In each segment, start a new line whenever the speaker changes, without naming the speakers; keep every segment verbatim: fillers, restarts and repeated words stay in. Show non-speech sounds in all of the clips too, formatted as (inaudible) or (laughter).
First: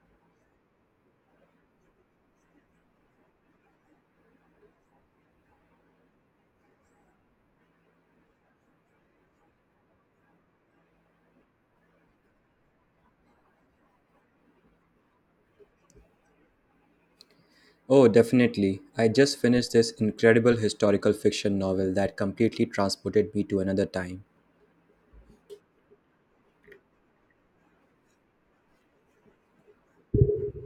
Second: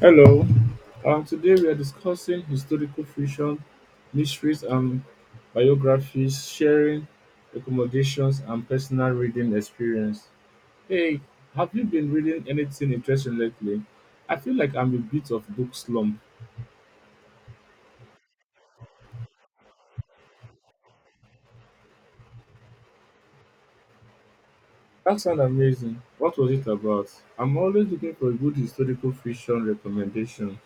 Hello, um, today we are discussing historical fiction, mysteries, and biographies, sharing recommendations, and personal reading experience. Hey, have you been reading anything interesting lately? I feel like I'm a bit of book slump.
Oh, definitely. I just finished this incredible historical fiction novel that completely transported me to another time.
That sounds amazing. What was it about? I'm always looking for a good historical fiction recommendation.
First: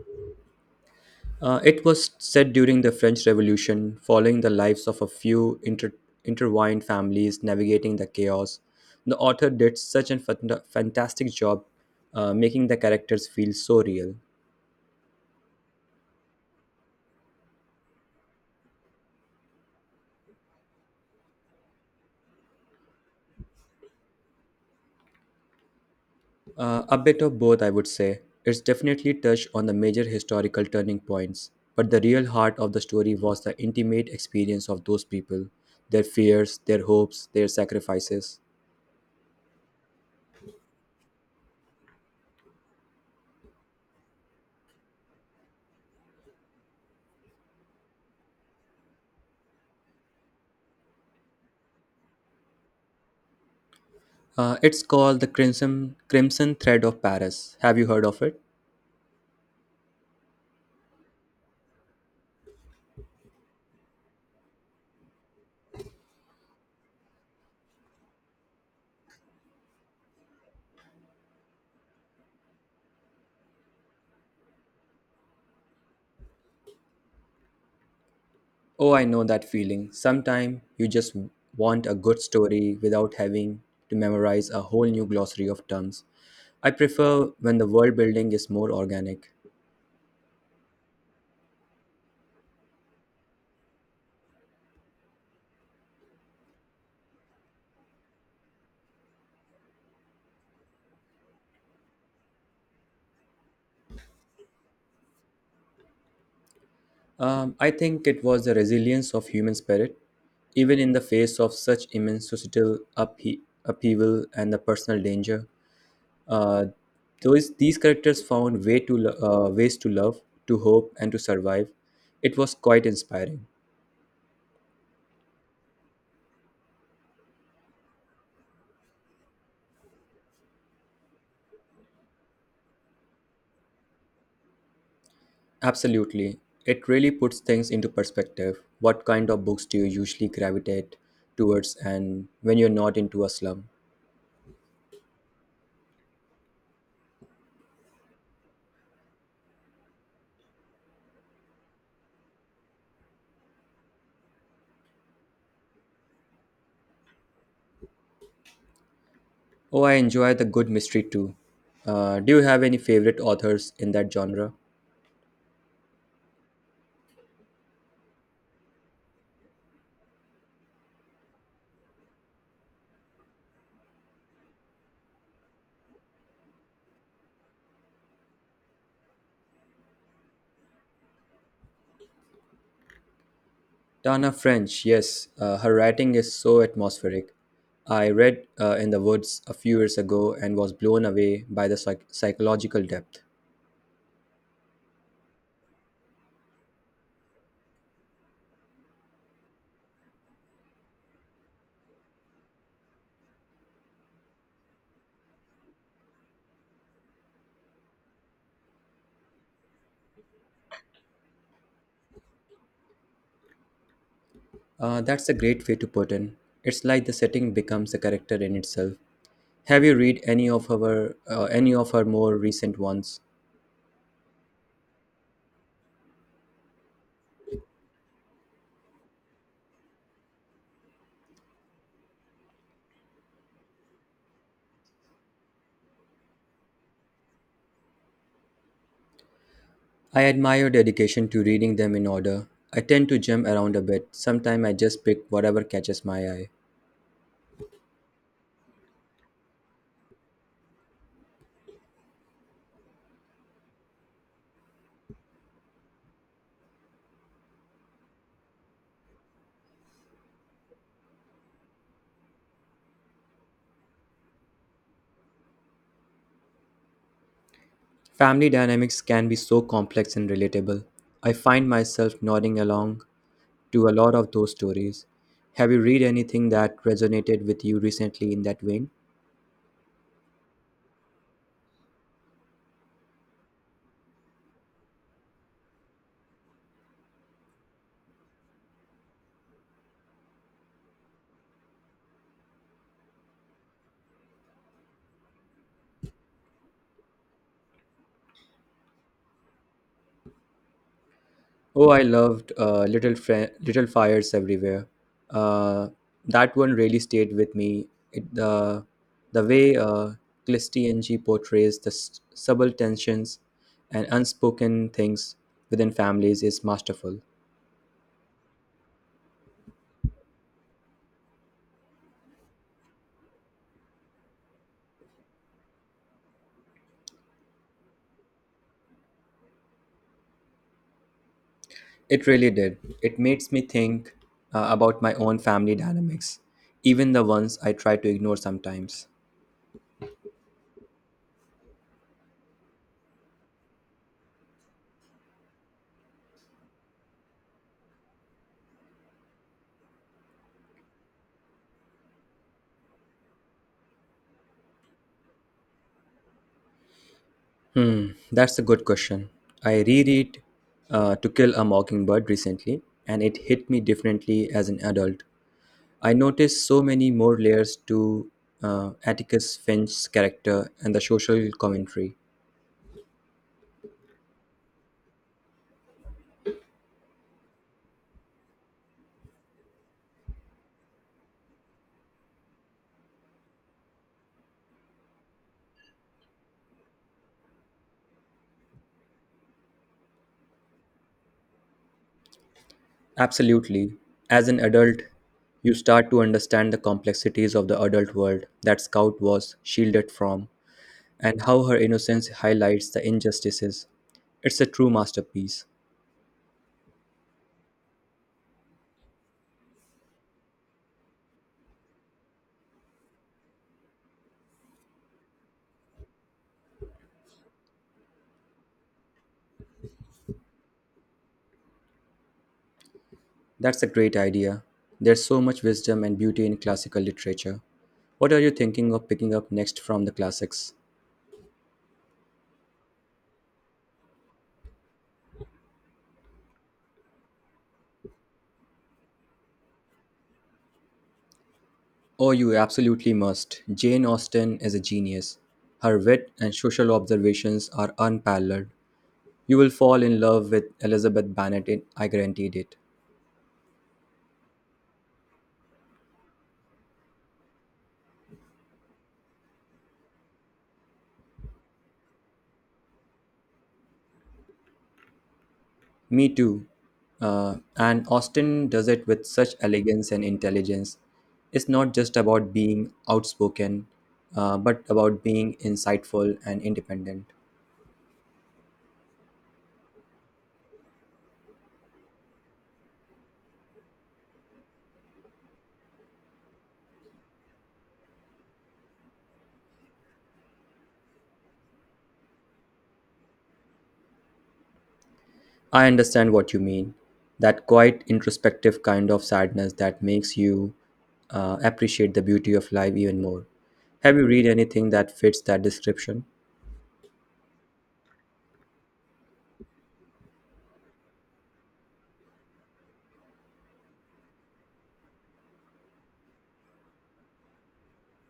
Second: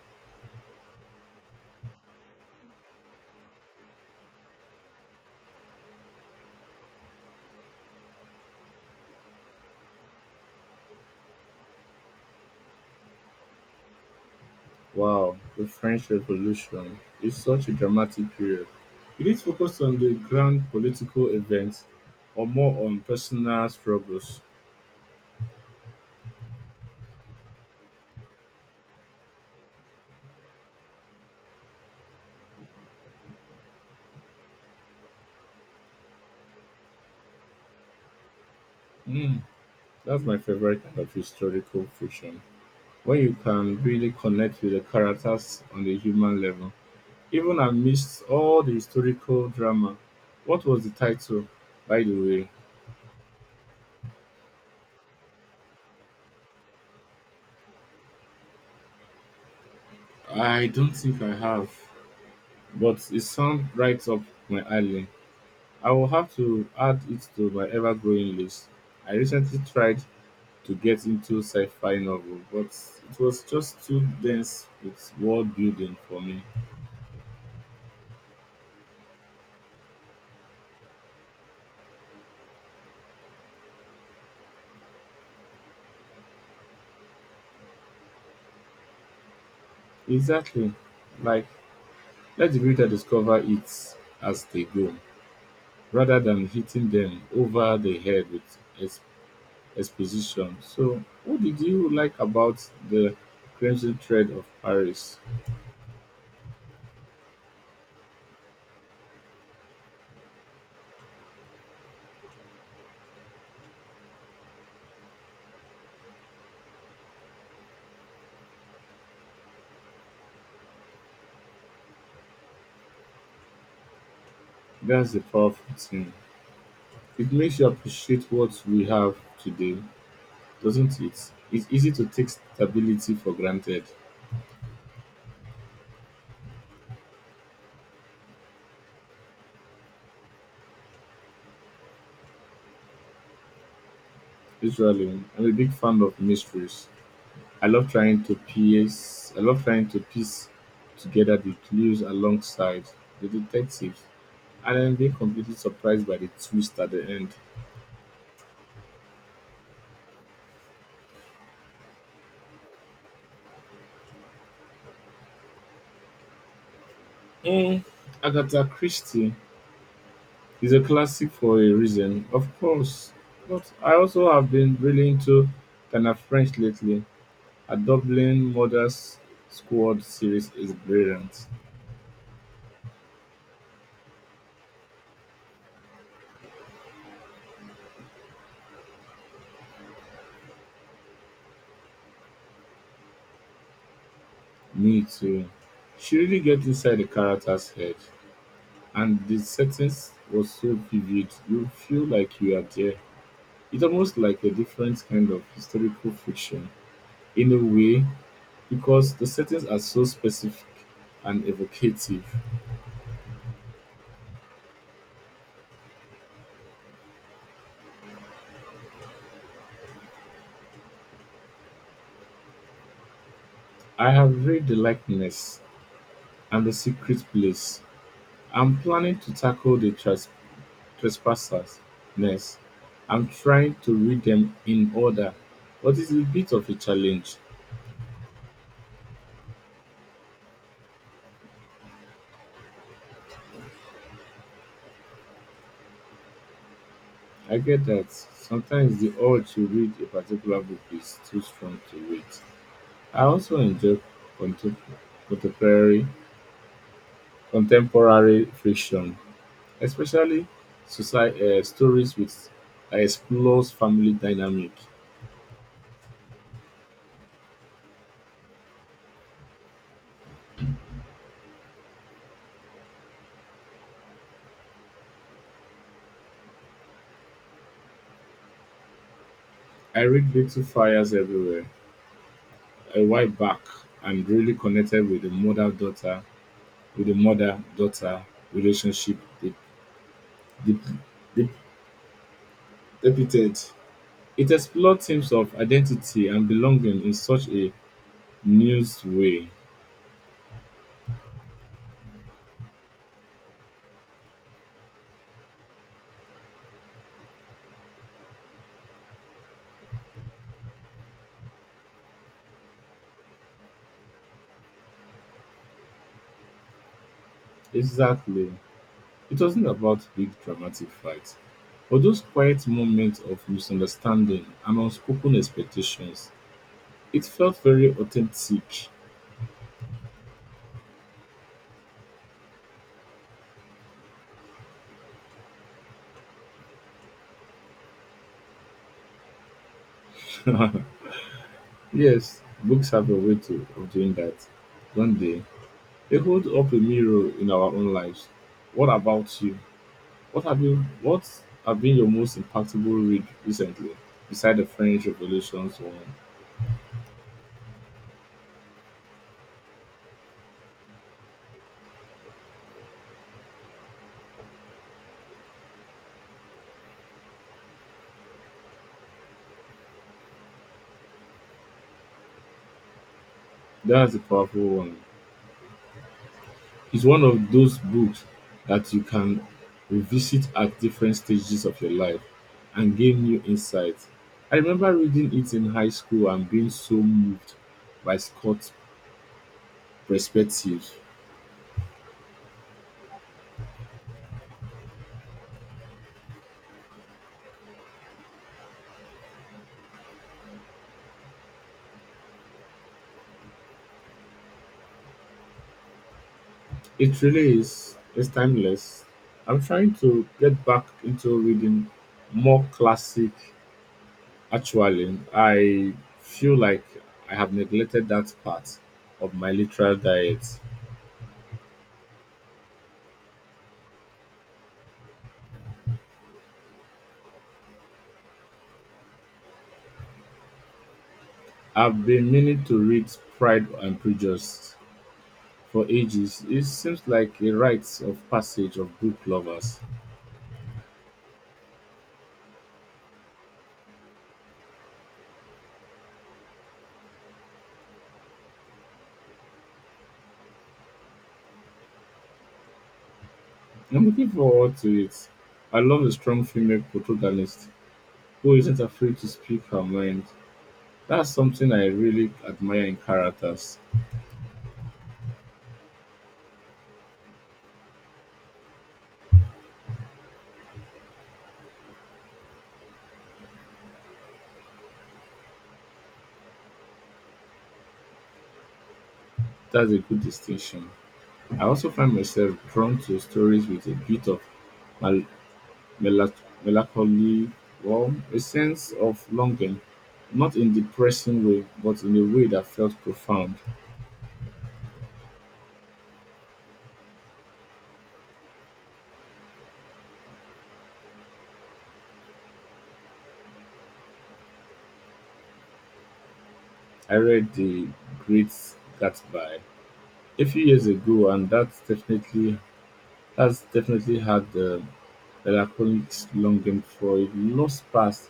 Uh, it was set during the French Revolution, following the lives of a few inter- intertwined families navigating the chaos. The author did such a fant- fantastic job, uh, making the characters feel so real.
Wow, the French Revolution is such a dramatic period. Did it focus on the grand political events or more on personal struggles?
Uh, a bit of both, I would say. It's definitely touched on the major historical turning points, but the real heart of the story was the intimate experience of those people, their fears, their hopes, their sacrifices.
Mm, that's my favorite kind of historical fiction, where you can really connect with the characters on the human level. Even amidst all the historical drama, what was the title, by the way?
Uh, it's called the Crimson Crimson Thread of Paris. Have you heard of it?
I don't think I have, but it sounds right up my alley. I will have to add it to my ever-growing list. I recently tried to get into sci-fi novel, but it was just too dense with world building for me.
Oh, I know that feeling. Sometimes you just want a good story without having to memorize a whole new glossary of terms. I prefer when the world building is more organic.
Exactly. Like, let the reader discover it as they go, rather than hitting them over the head with ex- exposition. So, what did you like about the Crimson Thread of Paris?
Um, I think it was the resilience of human spirit, even in the face of such immense societal uphe- upheaval and the personal danger. Uh, those these characters found way to lo- uh, ways to love, to hope, and to survive. It was quite inspiring.
That's the powerful thing. It makes you appreciate what we have today. Doesn't it? It's easy to take stability for granted.
Absolutely, it really puts things into perspective. What kind of books do you usually gravitate towards, and when you're not into a slum?
Usually, I'm a big fan of mysteries. I love trying to piece. I love trying to piece together the clues alongside the detectives, and then being completely surprised by the twist at the end.
Oh, I enjoy the good mystery too. Uh, do you have any favorite authors in that genre?
Mm, Agatha Christie is a classic for a reason, of course. But I also have been really into Tana French lately. A Dublin Murder Squad series is brilliant.
Tana French, yes, uh, her writing is so atmospheric. I read uh, In the Woods a few years ago and was blown away by the psych- psychological depth.
Me too. She really get inside the character's head, and the settings was so vivid. You feel like you are there. It's almost like a different kind of historical fiction, in a way, because the settings are so specific and evocative.
Uh, that's a great way to put in. It's like the setting becomes a character in itself. Have you read any of her uh, any of her more recent ones?
I have read The Likeness and The Secret Place. I'm planning to tackle the trespassers trespassers next. I'm trying to read them in order, but it's a bit of a challenge.
I admire dedication to reading them in order. I tend to jump around a bit. Sometimes I just pick whatever catches my eye.
I get that. Sometimes the urge to read a particular book is too strong to wait. I also enjoy contem- contemporary contemporary fiction, especially society, uh, stories with that explores family dynamic.
Family dynamics can be so complex and relatable. I find myself nodding along to a lot of those stories. Have you read anything that resonated with you recently in that vein?
I read Little Fires Everywhere a while back and really connected with the mother daughter with the mother daughter relationship they, they, they depicted. It explored themes of identity and belonging in such a nuanced way.
Oh, I loved uh, Little Fri- Little Fires Everywhere. Uh, that one really stayed with me. It, the the way uh, Clistianji portrays the s- subtle tensions and unspoken things within families is masterful.
Exactly. It wasn't about big dramatic fights, but those quiet moments of misunderstanding and unspoken expectations. It felt very authentic.
It really did. It makes me think uh, about my own family dynamics, even the ones I try to ignore sometimes.
(laughs) Yes, books have a way to, of doing that. Don't they? They hold up a mirror in our own lives. What about you? What have you? What have been your most impactful read recently, beside the French Revolution's one?
Hmm, that's a good question. I reread uh, To Kill a Mockingbird recently, and it hit me differently as an adult. I noticed so many more layers to uh, Atticus Finch's character and the social commentary.
That's a powerful one. It's one of those books that you can revisit at different stages of your life and gain new insights. I remember reading it in high school and being so moved by Scott's perspectives.
Absolutely. As an adult, you start to understand the complexities of the adult world that Scout was shielded from, and how her innocence highlights the injustices. It's a true masterpiece.
It really is, it's timeless. I'm trying to get back into reading more classic actually. I feel like I have neglected that part of my literal diet.
That's a great idea. There's so much wisdom and beauty in classical literature. What are you thinking of picking up next from the classics?
I've been meaning to read Pride and Prejudice for ages. It seems like a rite of passage of book lovers.
Oh, you absolutely must. Jane Austen is a genius. Her wit and social observations are unparalleled. You will fall in love with Elizabeth Bennet, it- I guaranteed it.
I'm looking forward to it. I love a strong female protagonist who isn't afraid to speak her mind. That's something I really admire in characters.
Me too. Uh, and Austen does it with such elegance and intelligence. It's not just about being outspoken, uh, but about being insightful and independent.
That's a good distinction. I also find myself drawn to stories with a bit of mal- Melac- melancholy or a sense of longing, not in depressing way, but in a way that felt profound.
I understand what you mean. That quite introspective kind of sadness that makes you, uh, appreciate the beauty of life even more. Have you read anything that fits that description?
I read The Great Gatsby a few years ago, and that's definitely has definitely had the melancholic longing for a lost past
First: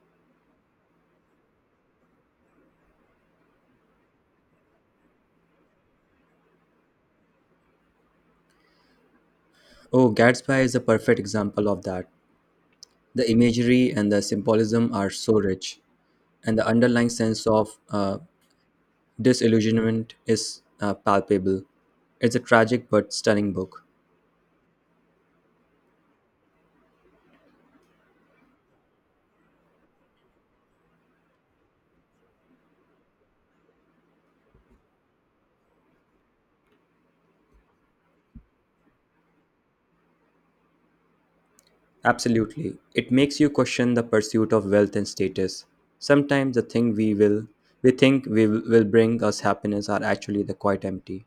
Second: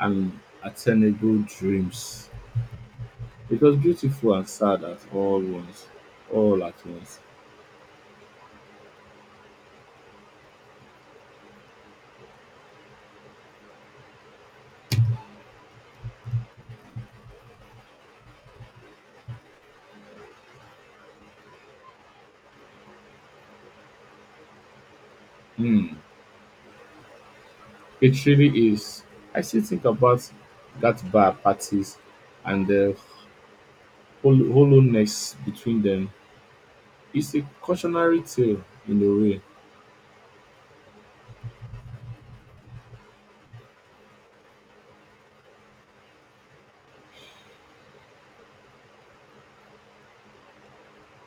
and attainable dreams. It was beautiful and sad at all once, all at once.
Oh, Gatsby is a perfect example of that. The imagery and the symbolism are so rich, and the underlying sense of uh, disillusionment is uh, palpable. It's a tragic but stunning book.
Hmm. It really is. I still think about that bar parties and the hol- hollowness between them. It's a cautionary tale in a way.
Absolutely. It makes you question the pursuit of wealth and status. Sometimes the thing we will we think we will will bring us happiness are actually the quite empty.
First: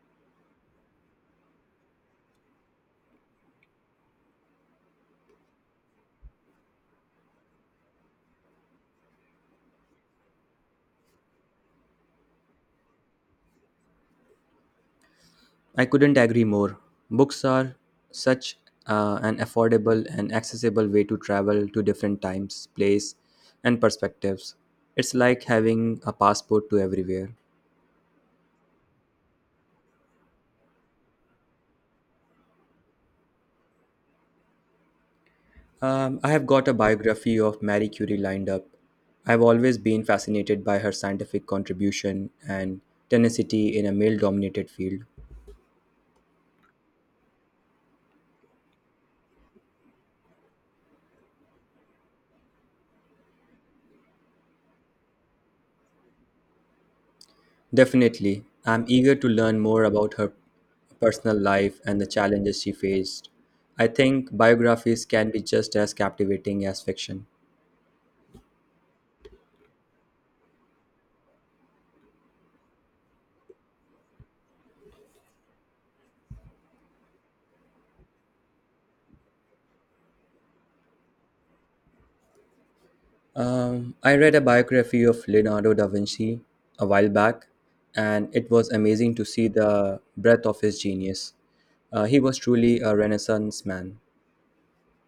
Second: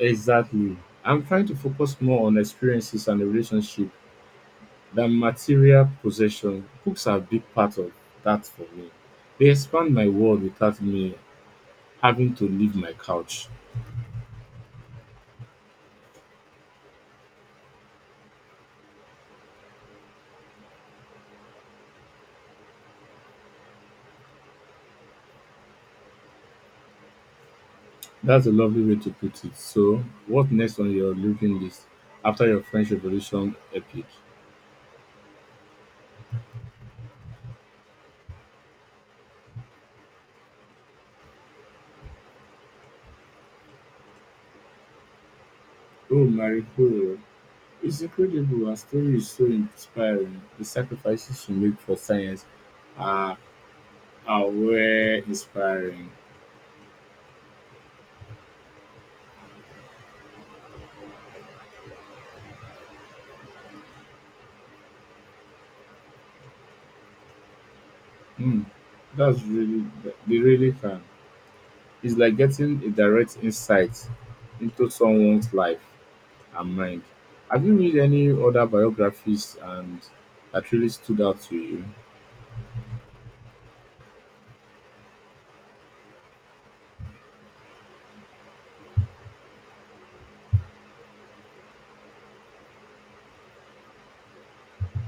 Exactly. I'm trying to focus more on experiences and the relationship than material possession. Books are a big part of that for me. They expand my world without me having to leave my couch.
I couldn't agree more. Books are such, uh, an affordable and accessible way to travel to different times, place and perspectives. It's like having a passport to everywhere.
That's a lovely way to put it. So, what next on your living list after your French Revolution epic?
Um, I have got a biography of Marie Curie lined up. I've always been fascinated by her scientific contribution and tenacity in a male dominated field.
Oh, Marie Curie, it's incredible. Her story is so inspiring. The sacrifices she made for science are, are were inspiring.
Definitely, I'm eager to learn more about her personal life and the challenges she faced. I think biographies can be just as captivating as fiction.
Hmm, That's really, they really can. It's like getting a direct insight into someone's life and mind. Have you read any other biographies and that really stood out to you?
Um, I read a biography of Leonardo da Vinci a while back, and it was amazing to see the breadth of his genius. Uh, he was truly a Renaissance man.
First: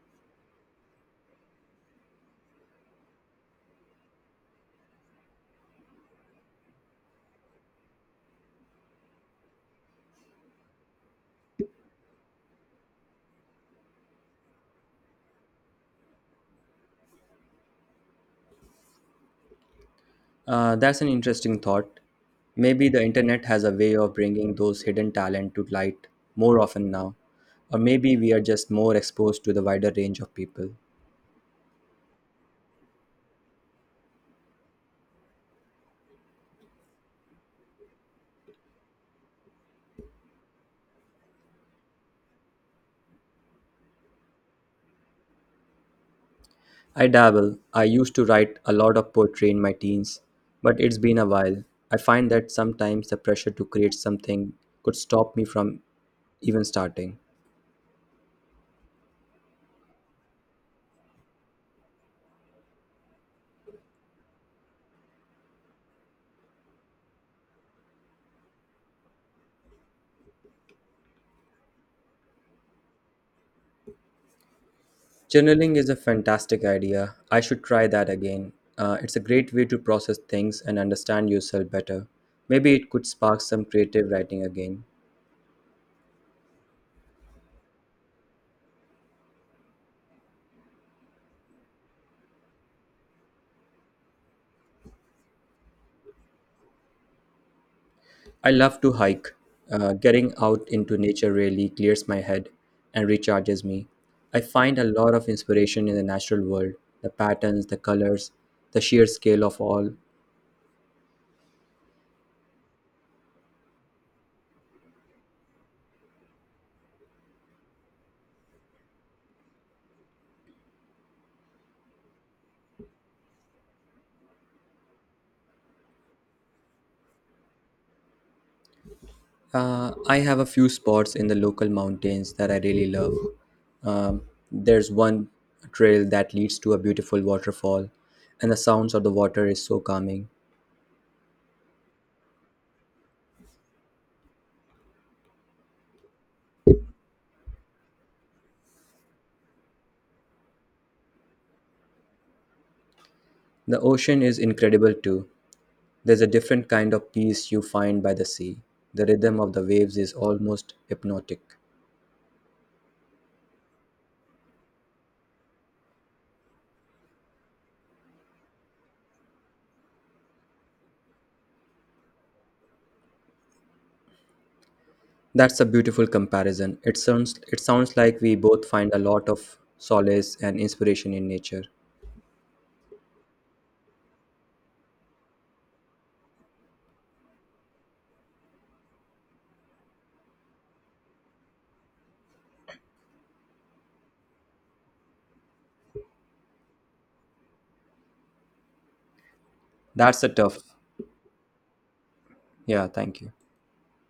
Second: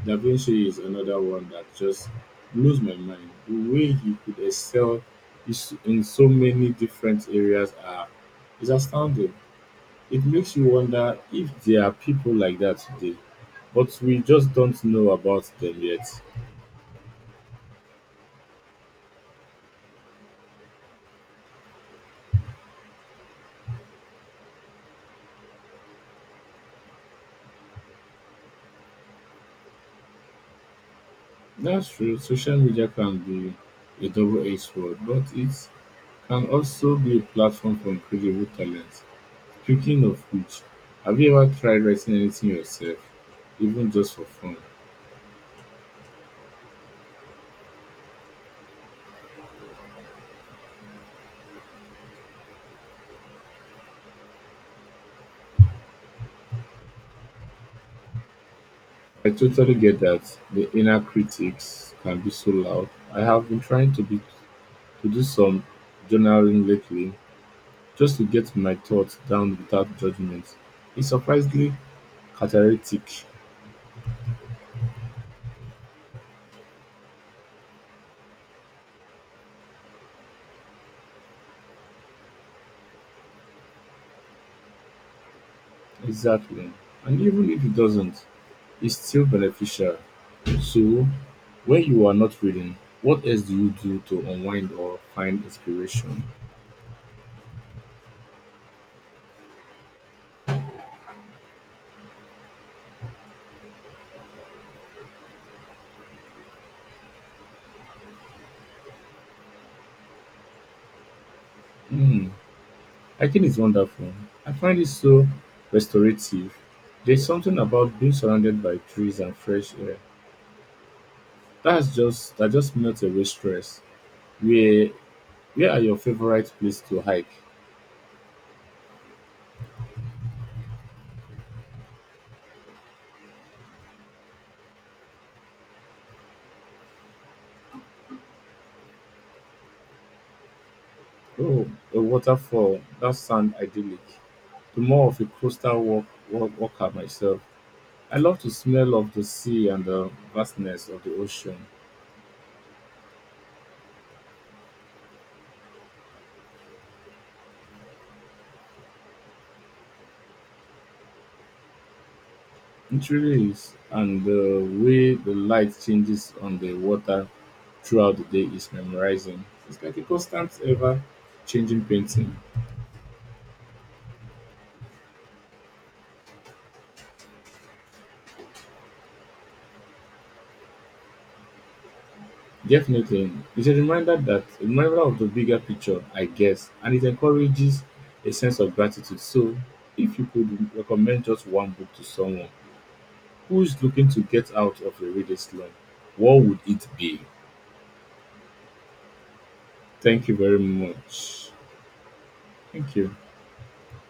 Da Vinci is another one that just blows my mind. The way he could excel is in so many different areas are is astounding. It makes you wonder if there are people like that today, but we just don't know about them yet.
Uh, that's an interesting thought. Maybe the internet has a way of bringing those hidden talent to light more often now, or maybe we are just more exposed to the wider range of people.
That's true. Social media can be a double-edged sword, but it can also be a platform for incredible talent. Speaking of which, have you ever tried writing anything yourself, even just for fun?
I dabble. I used to write a lot of poetry in my teens, but it's been a while. I find that sometimes the pressure to create something could stop me from even starting.
I totally get that, the inner critics can be so loud. I have been trying to be to do some journaling lately, just to get my thoughts down without judgment. It's surprisingly cathartic.
Journaling is a fantastic idea. I should try that again. Uh, it's a great way to process things and understand yourself better. Maybe it could spark some creative writing again.
Exactly. And even if it doesn't, it's still beneficial. So when you are not reading, what else do you do to unwind or find inspiration?
I love to hike. Uh, getting out into nature really clears my head and recharges me. I find a lot of inspiration in the natural world the patterns, the colors, the sheer scale of all.
Hmm. I think it's wonderful. I find it so restorative. There's something about being surrounded by trees and fresh air. That's just that just melts away stress. Where where are your favorite place to hike?
Uh, I have a few spots in the local mountains that I really love. Um, there's one trail that leads to a beautiful waterfall, and the sounds of the water is so calming.
Oh, a waterfall. That sounds idyllic. To more of a coastal walk, walk walker myself. I love the smell of the sea and the vastness of the ocean.
The ocean is incredible too. There's a different kind of peace you find by the sea. The rhythm of the waves is almost hypnotic.
It really is, and the way the light changes on the water throughout the day is memorizing. It's like a constant, ever changing painting.
That's a beautiful comparison. It sounds it sounds like we both find a lot of solace and inspiration in nature.
Definitely, it's a reminder that a reminder of the bigger picture, I guess, and it encourages a sense of gratitude. So, if you could recommend just one book to someone who's looking to get out of a reading slump, what would it be?
That's
Thank
a
you very
tough.
much.
Yeah,
Thank you.
thank you.